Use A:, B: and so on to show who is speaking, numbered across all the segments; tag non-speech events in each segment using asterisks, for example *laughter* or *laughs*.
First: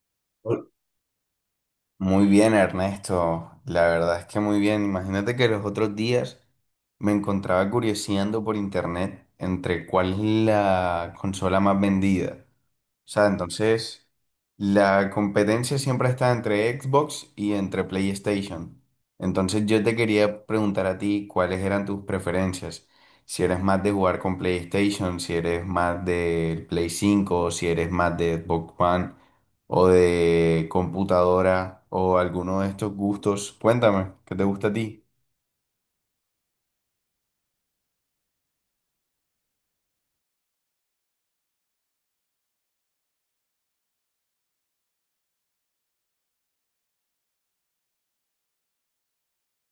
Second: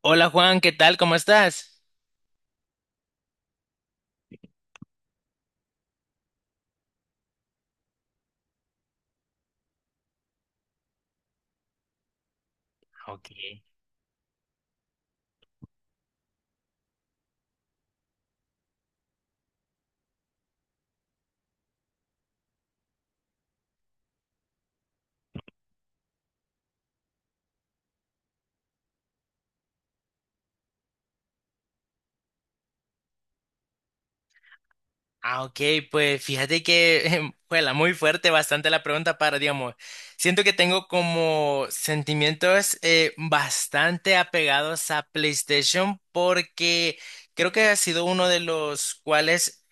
A: Hola Juan, ¿qué tal? ¿Cómo estás?
B: Muy bien, Ernesto. La verdad es que muy bien. Imagínate que los otros días me encontraba curioseando por internet entre cuál es la consola más vendida. O sea, entonces la competencia siempre está entre Xbox y entre PlayStation. Entonces yo te quería preguntar a ti cuáles eran tus preferencias. Si eres más de jugar con PlayStation, si eres más del Play cinco o si eres más de Xbox One o de computadora o alguno de estos gustos. Cuéntame, ¿qué te gusta a ti?
A: Ah, ok, pues fíjate que *laughs* fue muy fuerte, bastante la pregunta para, digamos, siento que tengo como sentimientos bastante apegados a PlayStation, porque creo que ha sido uno de los cuales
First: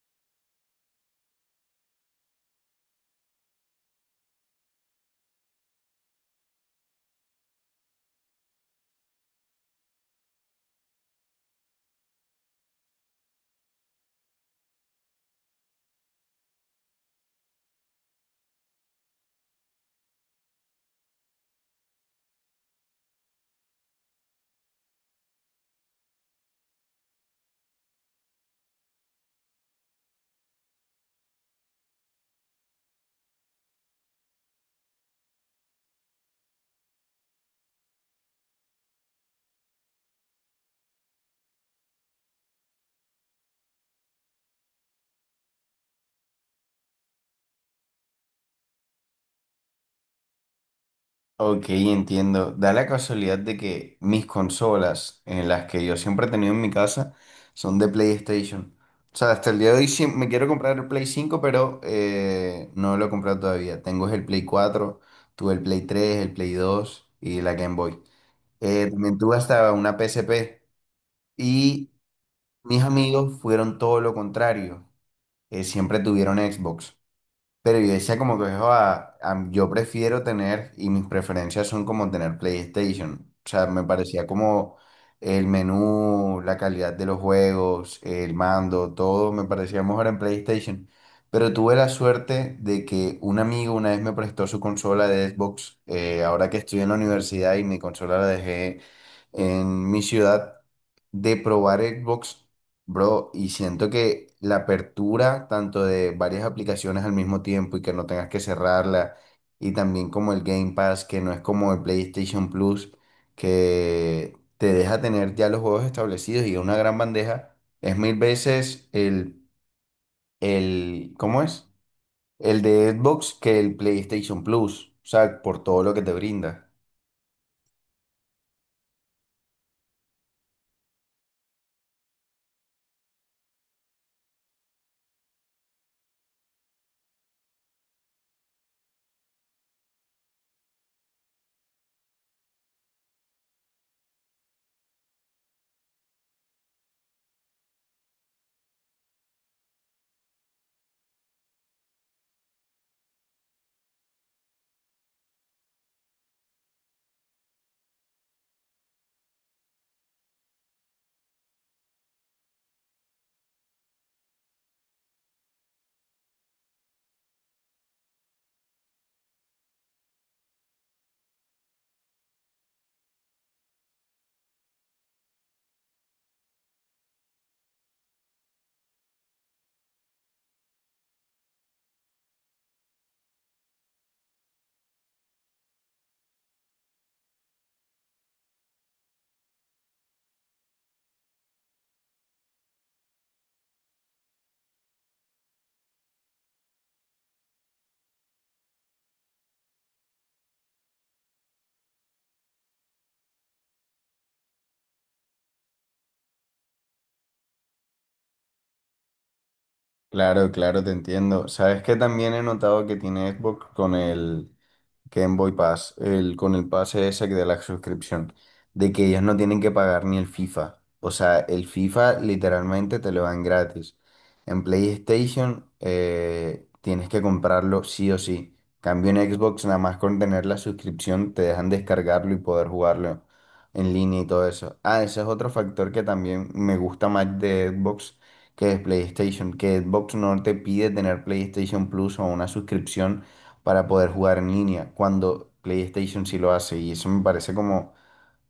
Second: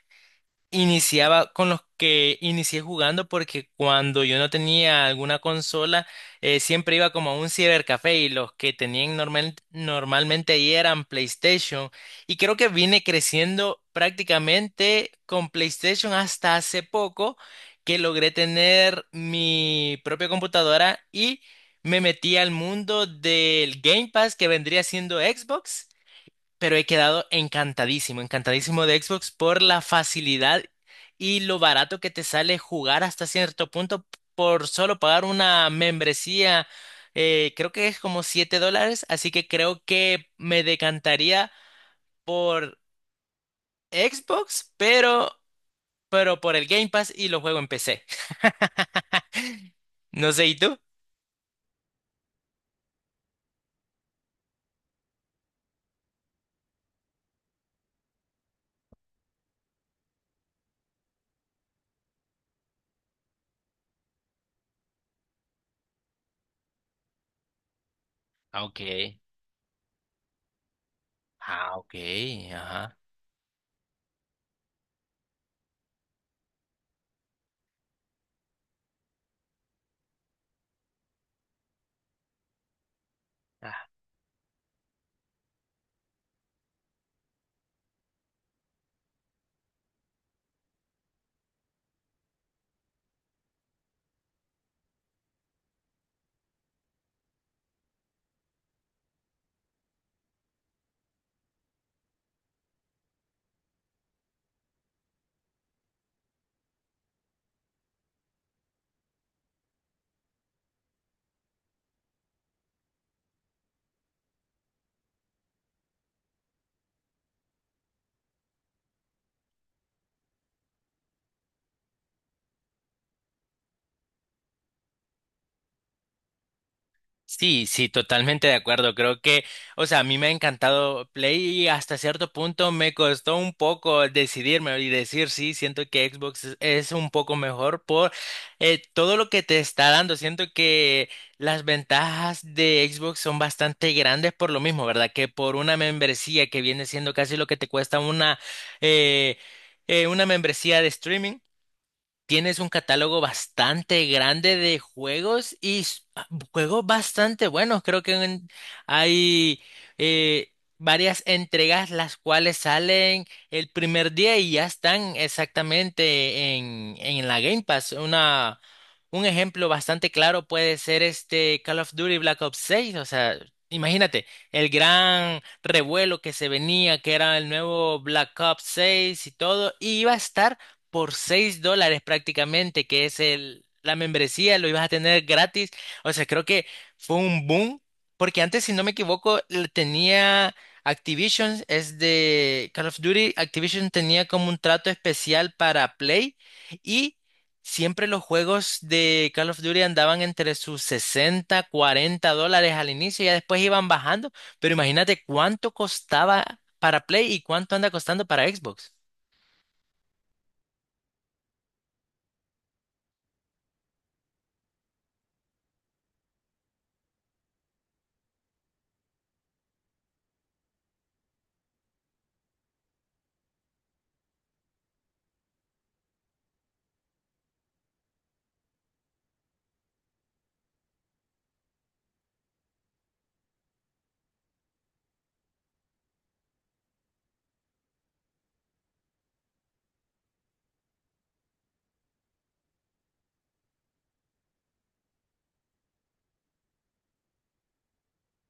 A: iniciaba con los que inicié jugando, porque cuando yo no tenía alguna consola, siempre iba como a un cibercafé y los que tenían normalmente ahí eran PlayStation. Y creo que vine creciendo prácticamente con PlayStation hasta hace poco que logré tener mi propia computadora y me metí al mundo del Game Pass, que vendría siendo Xbox, pero he quedado encantadísimo, encantadísimo de Xbox por la facilidad y lo barato que te sale jugar hasta cierto punto por solo pagar una membresía. Eh, Creo que es como 7 dólares, así que creo que me decantaría por Xbox, pero por el Game Pass, y lo juego en PC. *laughs* No sé, ¿y tú?
B: Ok, entiendo. Da la casualidad de que mis consolas, en las que yo siempre he tenido en mi casa, son de PlayStation. O sea, hasta el día de hoy sí me quiero comprar el Play cinco pero no lo he comprado todavía. Tengo es el Play cuatro, tuve el Play tres, el Play dos y la Game Boy.
A: Ah, ok.
B: También tuve hasta una PSP.
A: Ah,
B: Y
A: ok,
B: mis
A: ajá.
B: amigos fueron todo lo contrario. Siempre tuvieron Xbox. Pero yo decía como que "Joa, yo prefiero tener, y mis preferencias son como tener PlayStation". O sea, me parecía como el menú, la calidad de los juegos, el mando, todo me parecía mejor en PlayStation. Pero tuve la suerte de que un amigo una vez me prestó su consola de Xbox, ahora que estoy en la universidad y mi consola la dejé en mi ciudad, de probar Xbox, bro, y siento que la apertura tanto de varias aplicaciones al mismo tiempo y que no tengas que cerrarla, y también como el Game Pass, que no es como el PlayStation Plus, que te deja tener ya los juegos establecidos y una gran bandeja, es mil veces el, ¿cómo es? el de Xbox que el PlayStation Plus, o sea, por todo lo que te brinda.
A: Sí, sí, totalmente de acuerdo. Creo que, o sea, a mí me ha encantado Play, y hasta cierto punto me costó un poco decidirme y decir, sí, siento que Xbox es un poco mejor por todo lo que te está dando. Siento que las ventajas de Xbox son bastante grandes por lo mismo, ¿verdad? Que por una membresía que viene siendo casi lo que te cuesta eh, una membresía de streaming. Tienes un catálogo bastante grande de juegos y juegos bastante buenos. Creo que hay eh, varias entregas, las cuales salen el primer día y ya están exactamente en la Game Pass. Una, un ejemplo bastante claro puede ser este Call of Duty Black Ops 6. O sea, imagínate el gran revuelo que se venía, que era el nuevo Black Ops 6 y todo, y iba a estar por 6 dólares prácticamente, que es la membresía, lo ibas a tener gratis. O sea, creo que fue un boom, porque antes, si no me equivoco, le tenía Activision, es de Call of Duty, Activision tenía como un trato especial para Play, y siempre los juegos de Call of Duty andaban entre sus 60 40 dólares al inicio y ya después iban bajando, pero imagínate cuánto costaba para Play y cuánto anda costando para Xbox.
B: Claro, claro, te entiendo. Sabes que también he notado que tiene Xbox con Game Boy Pass, con el pase ese de la suscripción, de que ellos no tienen que pagar ni el FIFA. O sea, el FIFA literalmente te lo dan gratis. En PlayStation tienes que comprarlo sí o sí. Cambio en Xbox, nada más con tener la suscripción, te dejan descargarlo y poder jugarlo en línea y todo eso. Ah, ese es otro factor que también me gusta más de Xbox que de PlayStation, que Xbox no te pide tener PlayStation Plus o una suscripción para poder jugar en línea, cuando PlayStation sí lo hace. Y eso me parece como,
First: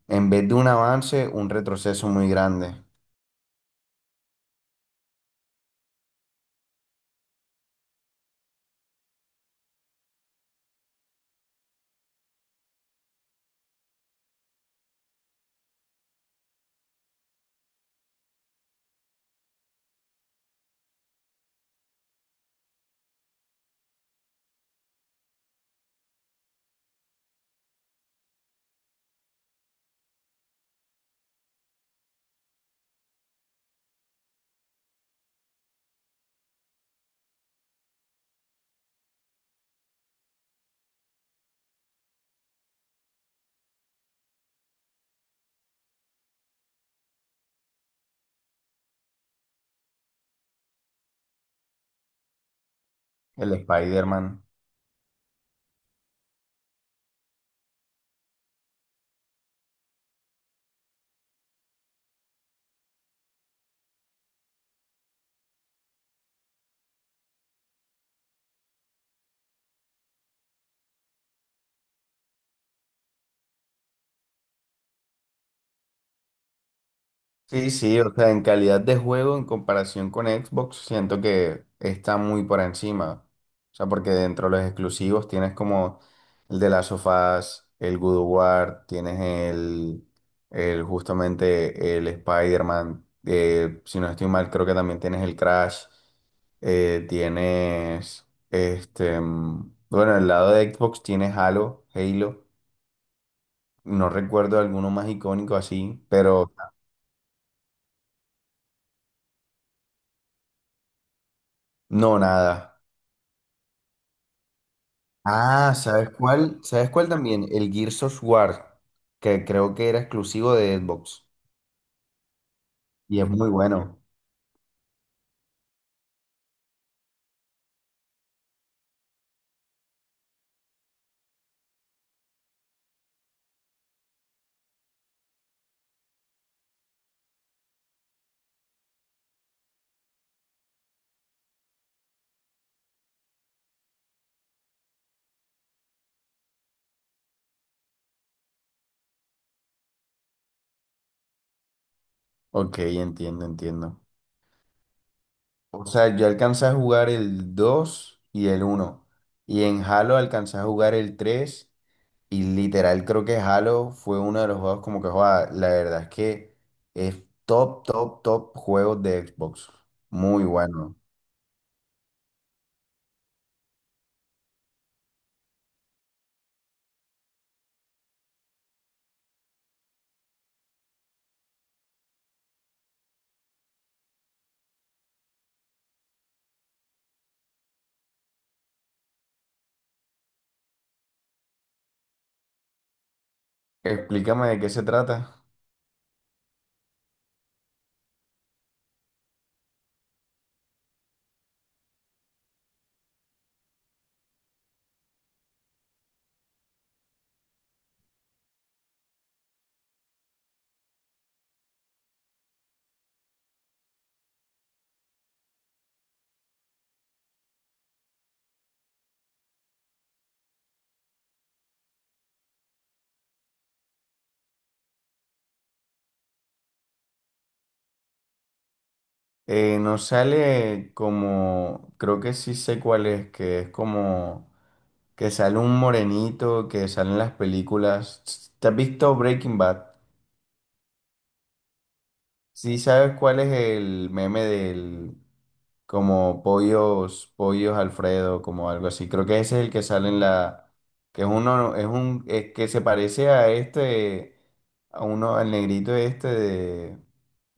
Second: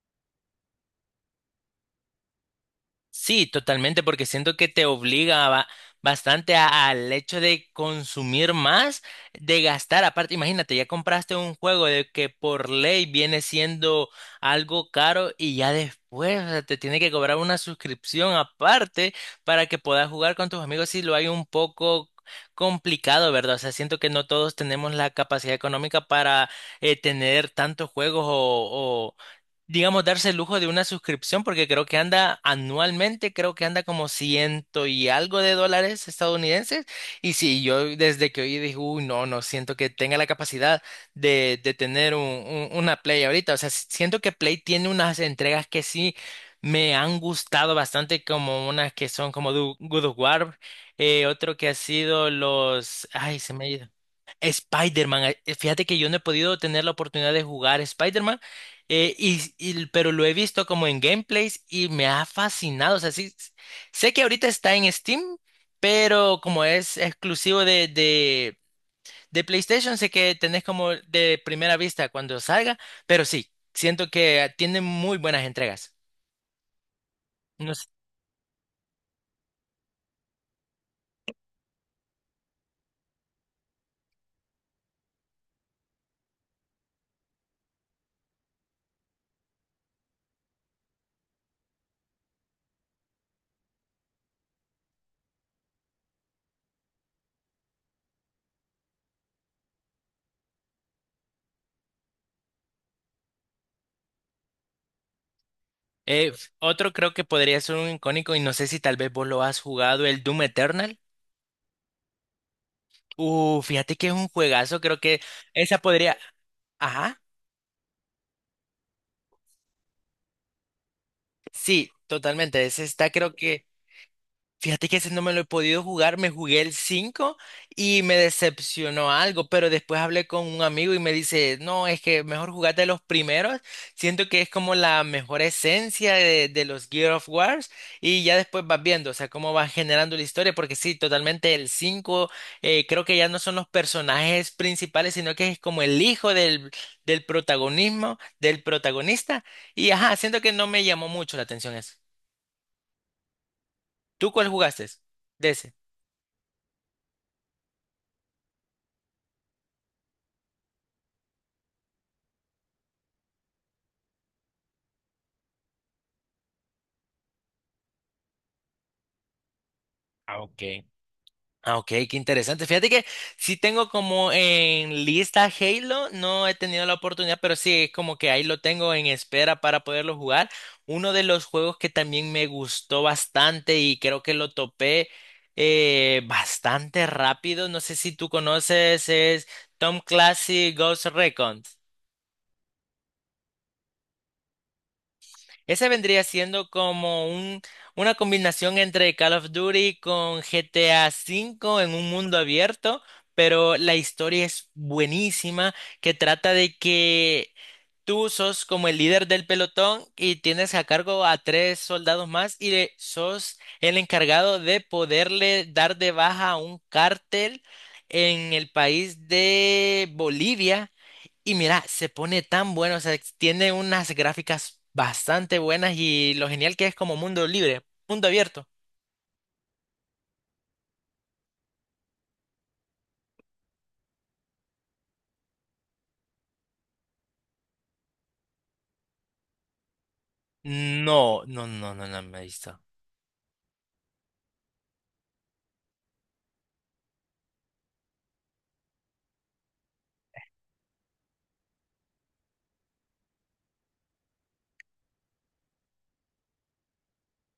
B: en vez de un avance, un retroceso muy grande.
A: Sí, totalmente, porque siento que te obliga bastante al hecho de consumir más, de gastar. Aparte, imagínate, ya compraste un juego de que por ley viene siendo algo caro, y ya después, o sea, te tiene que cobrar una suscripción aparte para que puedas jugar con tus amigos si lo hay un poco complicado, ¿verdad? O sea, siento que no todos tenemos la capacidad económica para tener tantos juegos o, digamos, darse el lujo de una suscripción, porque creo que anda anualmente, creo que anda como ciento y algo de dólares estadounidenses. Y sí, yo desde que oí dije, uy, no, no siento que tenga la capacidad de tener una Play ahorita. O sea, siento que Play tiene unas entregas que sí me han gustado bastante, como unas que son como God of War, otro que ha sido los... Ay, se
B: El
A: me ha ido.
B: Spider-Man.
A: Spider-Man, fíjate que yo no he podido tener la oportunidad de jugar Spider-Man, pero lo he visto como en gameplays y me ha fascinado. O sea, sí, sé que ahorita está en Steam, pero como es exclusivo de PlayStation, sé que tenés como de primera vista cuando salga, pero sí, siento que tiene muy buenas entregas.
B: Sí,
A: No sé.
B: sí, o sea, en calidad de juego en comparación con Xbox, siento que está muy por encima. O sea, porque dentro de los exclusivos tienes como el de las sofás, el God of War, tienes el justamente el Spider-Man, si no estoy mal, creo que también tienes el Crash, tienes este, mm, bueno, el lado de Xbox tienes Halo, Halo, no recuerdo alguno más icónico así, pero
A: Otro creo que podría ser un icónico, y no sé si tal vez vos lo has jugado, el Doom Eternal.
B: no, nada.
A: Fíjate que es un juegazo, creo que
B: Ah,
A: esa
B: ¿sabes
A: podría...
B: cuál? ¿Sabes cuál
A: Ajá,
B: también? El Gears of War, que creo que era exclusivo de Xbox.
A: sí, totalmente. Ese está
B: Y es
A: creo
B: muy
A: que...
B: bueno.
A: Fíjate que ese no me lo he podido jugar, me jugué el 5 y me decepcionó algo, pero después hablé con un amigo y me dice, no, es que mejor jugate los primeros, siento que es como la mejor esencia de los Gear of Wars, y ya después vas viendo, o sea, cómo vas generando la historia, porque sí, totalmente el 5 creo que ya no son los personajes principales, sino que es como el hijo del protagonismo, del protagonista, y ajá, siento que no me llamó mucho la atención eso.
B: Ok, entiendo, entiendo.
A: ¿Tú cuál jugaste? De ese.
B: O sea, yo alcancé a jugar el 2 y el uno. Y en Halo alcancé a jugar el tres. Y literal creo que Halo fue uno de los juegos como que joda. La verdad es que es top, top, top juegos de Xbox.
A: Ah,
B: Muy
A: ok.
B: bueno.
A: Ah, ok, qué interesante. Fíjate que sí tengo como en lista Halo, no he tenido la oportunidad, pero sí es como que ahí lo tengo en espera para poderlo jugar. Uno de los juegos que también me gustó bastante, y creo que lo topé bastante rápido, no sé si tú conoces, es Tom Clancy Ghost Recon.
B: Explícame de qué se trata.
A: Ese vendría siendo como una combinación entre Call of Duty con GTA V en un mundo abierto, pero la historia es buenísima, que trata de que tú sos como el líder del pelotón y tienes a cargo a tres soldados más, sos el encargado de poderle dar de baja a un cártel en el país de Bolivia, y mira, se pone tan bueno, o sea, tiene unas gráficas bastante buenas, y lo genial que es como mundo libre, mundo abierto.
B: Nos sale como, creo que sí sé cuál es, que es como que sale un morenito, que sale en las películas. ¿Te has visto Breaking Bad?
A: No, no, no, no, no me he
B: Sí
A: visto.
B: sabes cuál es el meme del como pollos, pollos Alfredo, como algo así. Creo que ese es el que sale en la, que es uno, es un, es que se parece a este, a uno, al negrito este de,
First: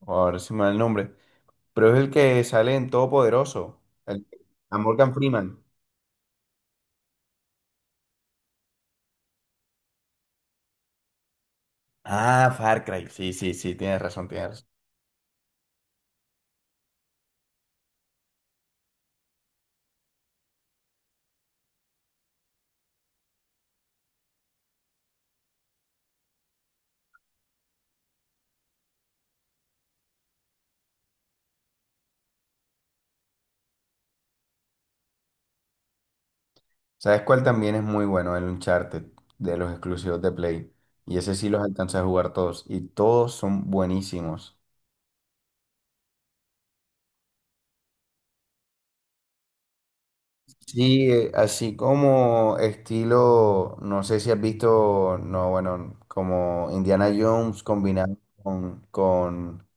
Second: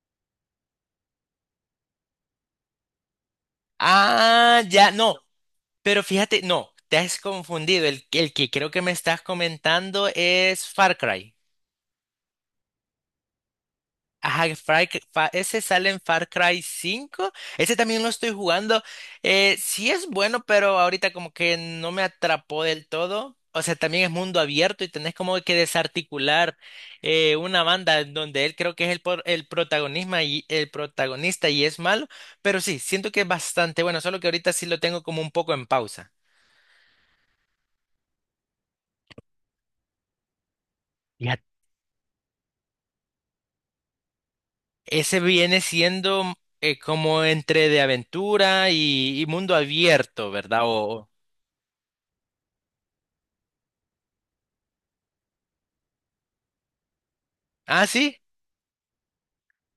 B: ahora se me va el nombre. Pero es el que sale en Todopoderoso, el,
A: Ah,
B: a
A: ya,
B: Morgan
A: no,
B: Freeman.
A: pero fíjate, no, te has confundido. El que creo que me estás comentando es Far Cry.
B: Ah, Far Cry. Sí, sí, sí, tienes razón, tienes
A: Ajá, que
B: razón.
A: Ese sale en Far Cry 5. Ese también lo estoy jugando. Sí es bueno, pero ahorita como que no me atrapó del todo. O sea, también es mundo abierto y tenés como que desarticular una banda en donde él creo que es el protagonismo y el protagonista y es malo. Pero sí, siento que es bastante bueno, solo que ahorita sí lo tengo como un poco en pausa.
B: ¿Sabes cuál también es muy bueno? El Uncharted, de los exclusivos de Play. Y ese
A: Ya.
B: sí los alcancé a jugar todos. Y todos son buenísimos.
A: Ese viene siendo como entre de aventura y mundo abierto, ¿verdad?
B: Sí,
A: O-
B: así como estilo, no sé si has visto, no, bueno, como Indiana Jones
A: ah, sí.
B: combinado con, con,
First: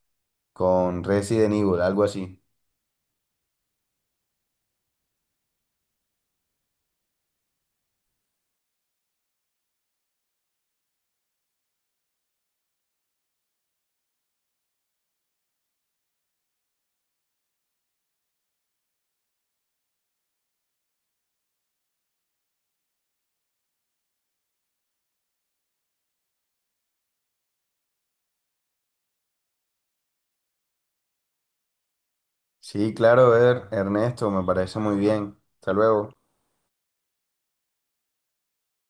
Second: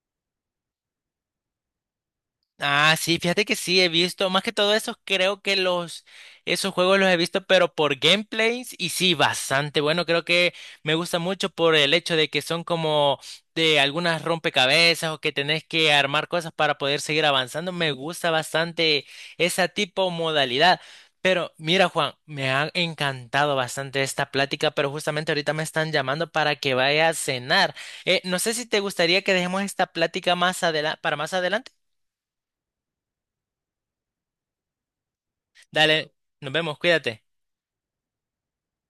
B: con Resident Evil, algo así.
A: Ah, sí, fíjate que sí, he visto, más que todo esos, creo que esos juegos los he visto, pero por gameplays, y sí, bastante bueno, creo que me gusta mucho por el hecho de que son como de algunas rompecabezas o que tenés que armar cosas para poder seguir avanzando, me gusta bastante esa tipo modalidad. Pero mira, Juan, me ha encantado bastante esta plática, pero justamente ahorita me están llamando para que vaya a cenar. No sé si te gustaría que dejemos esta plática para más adelante.
B: Sí, claro, Ver, Ernesto, me parece muy bien. Hasta luego.
A: Dale, nos vemos, cuídate.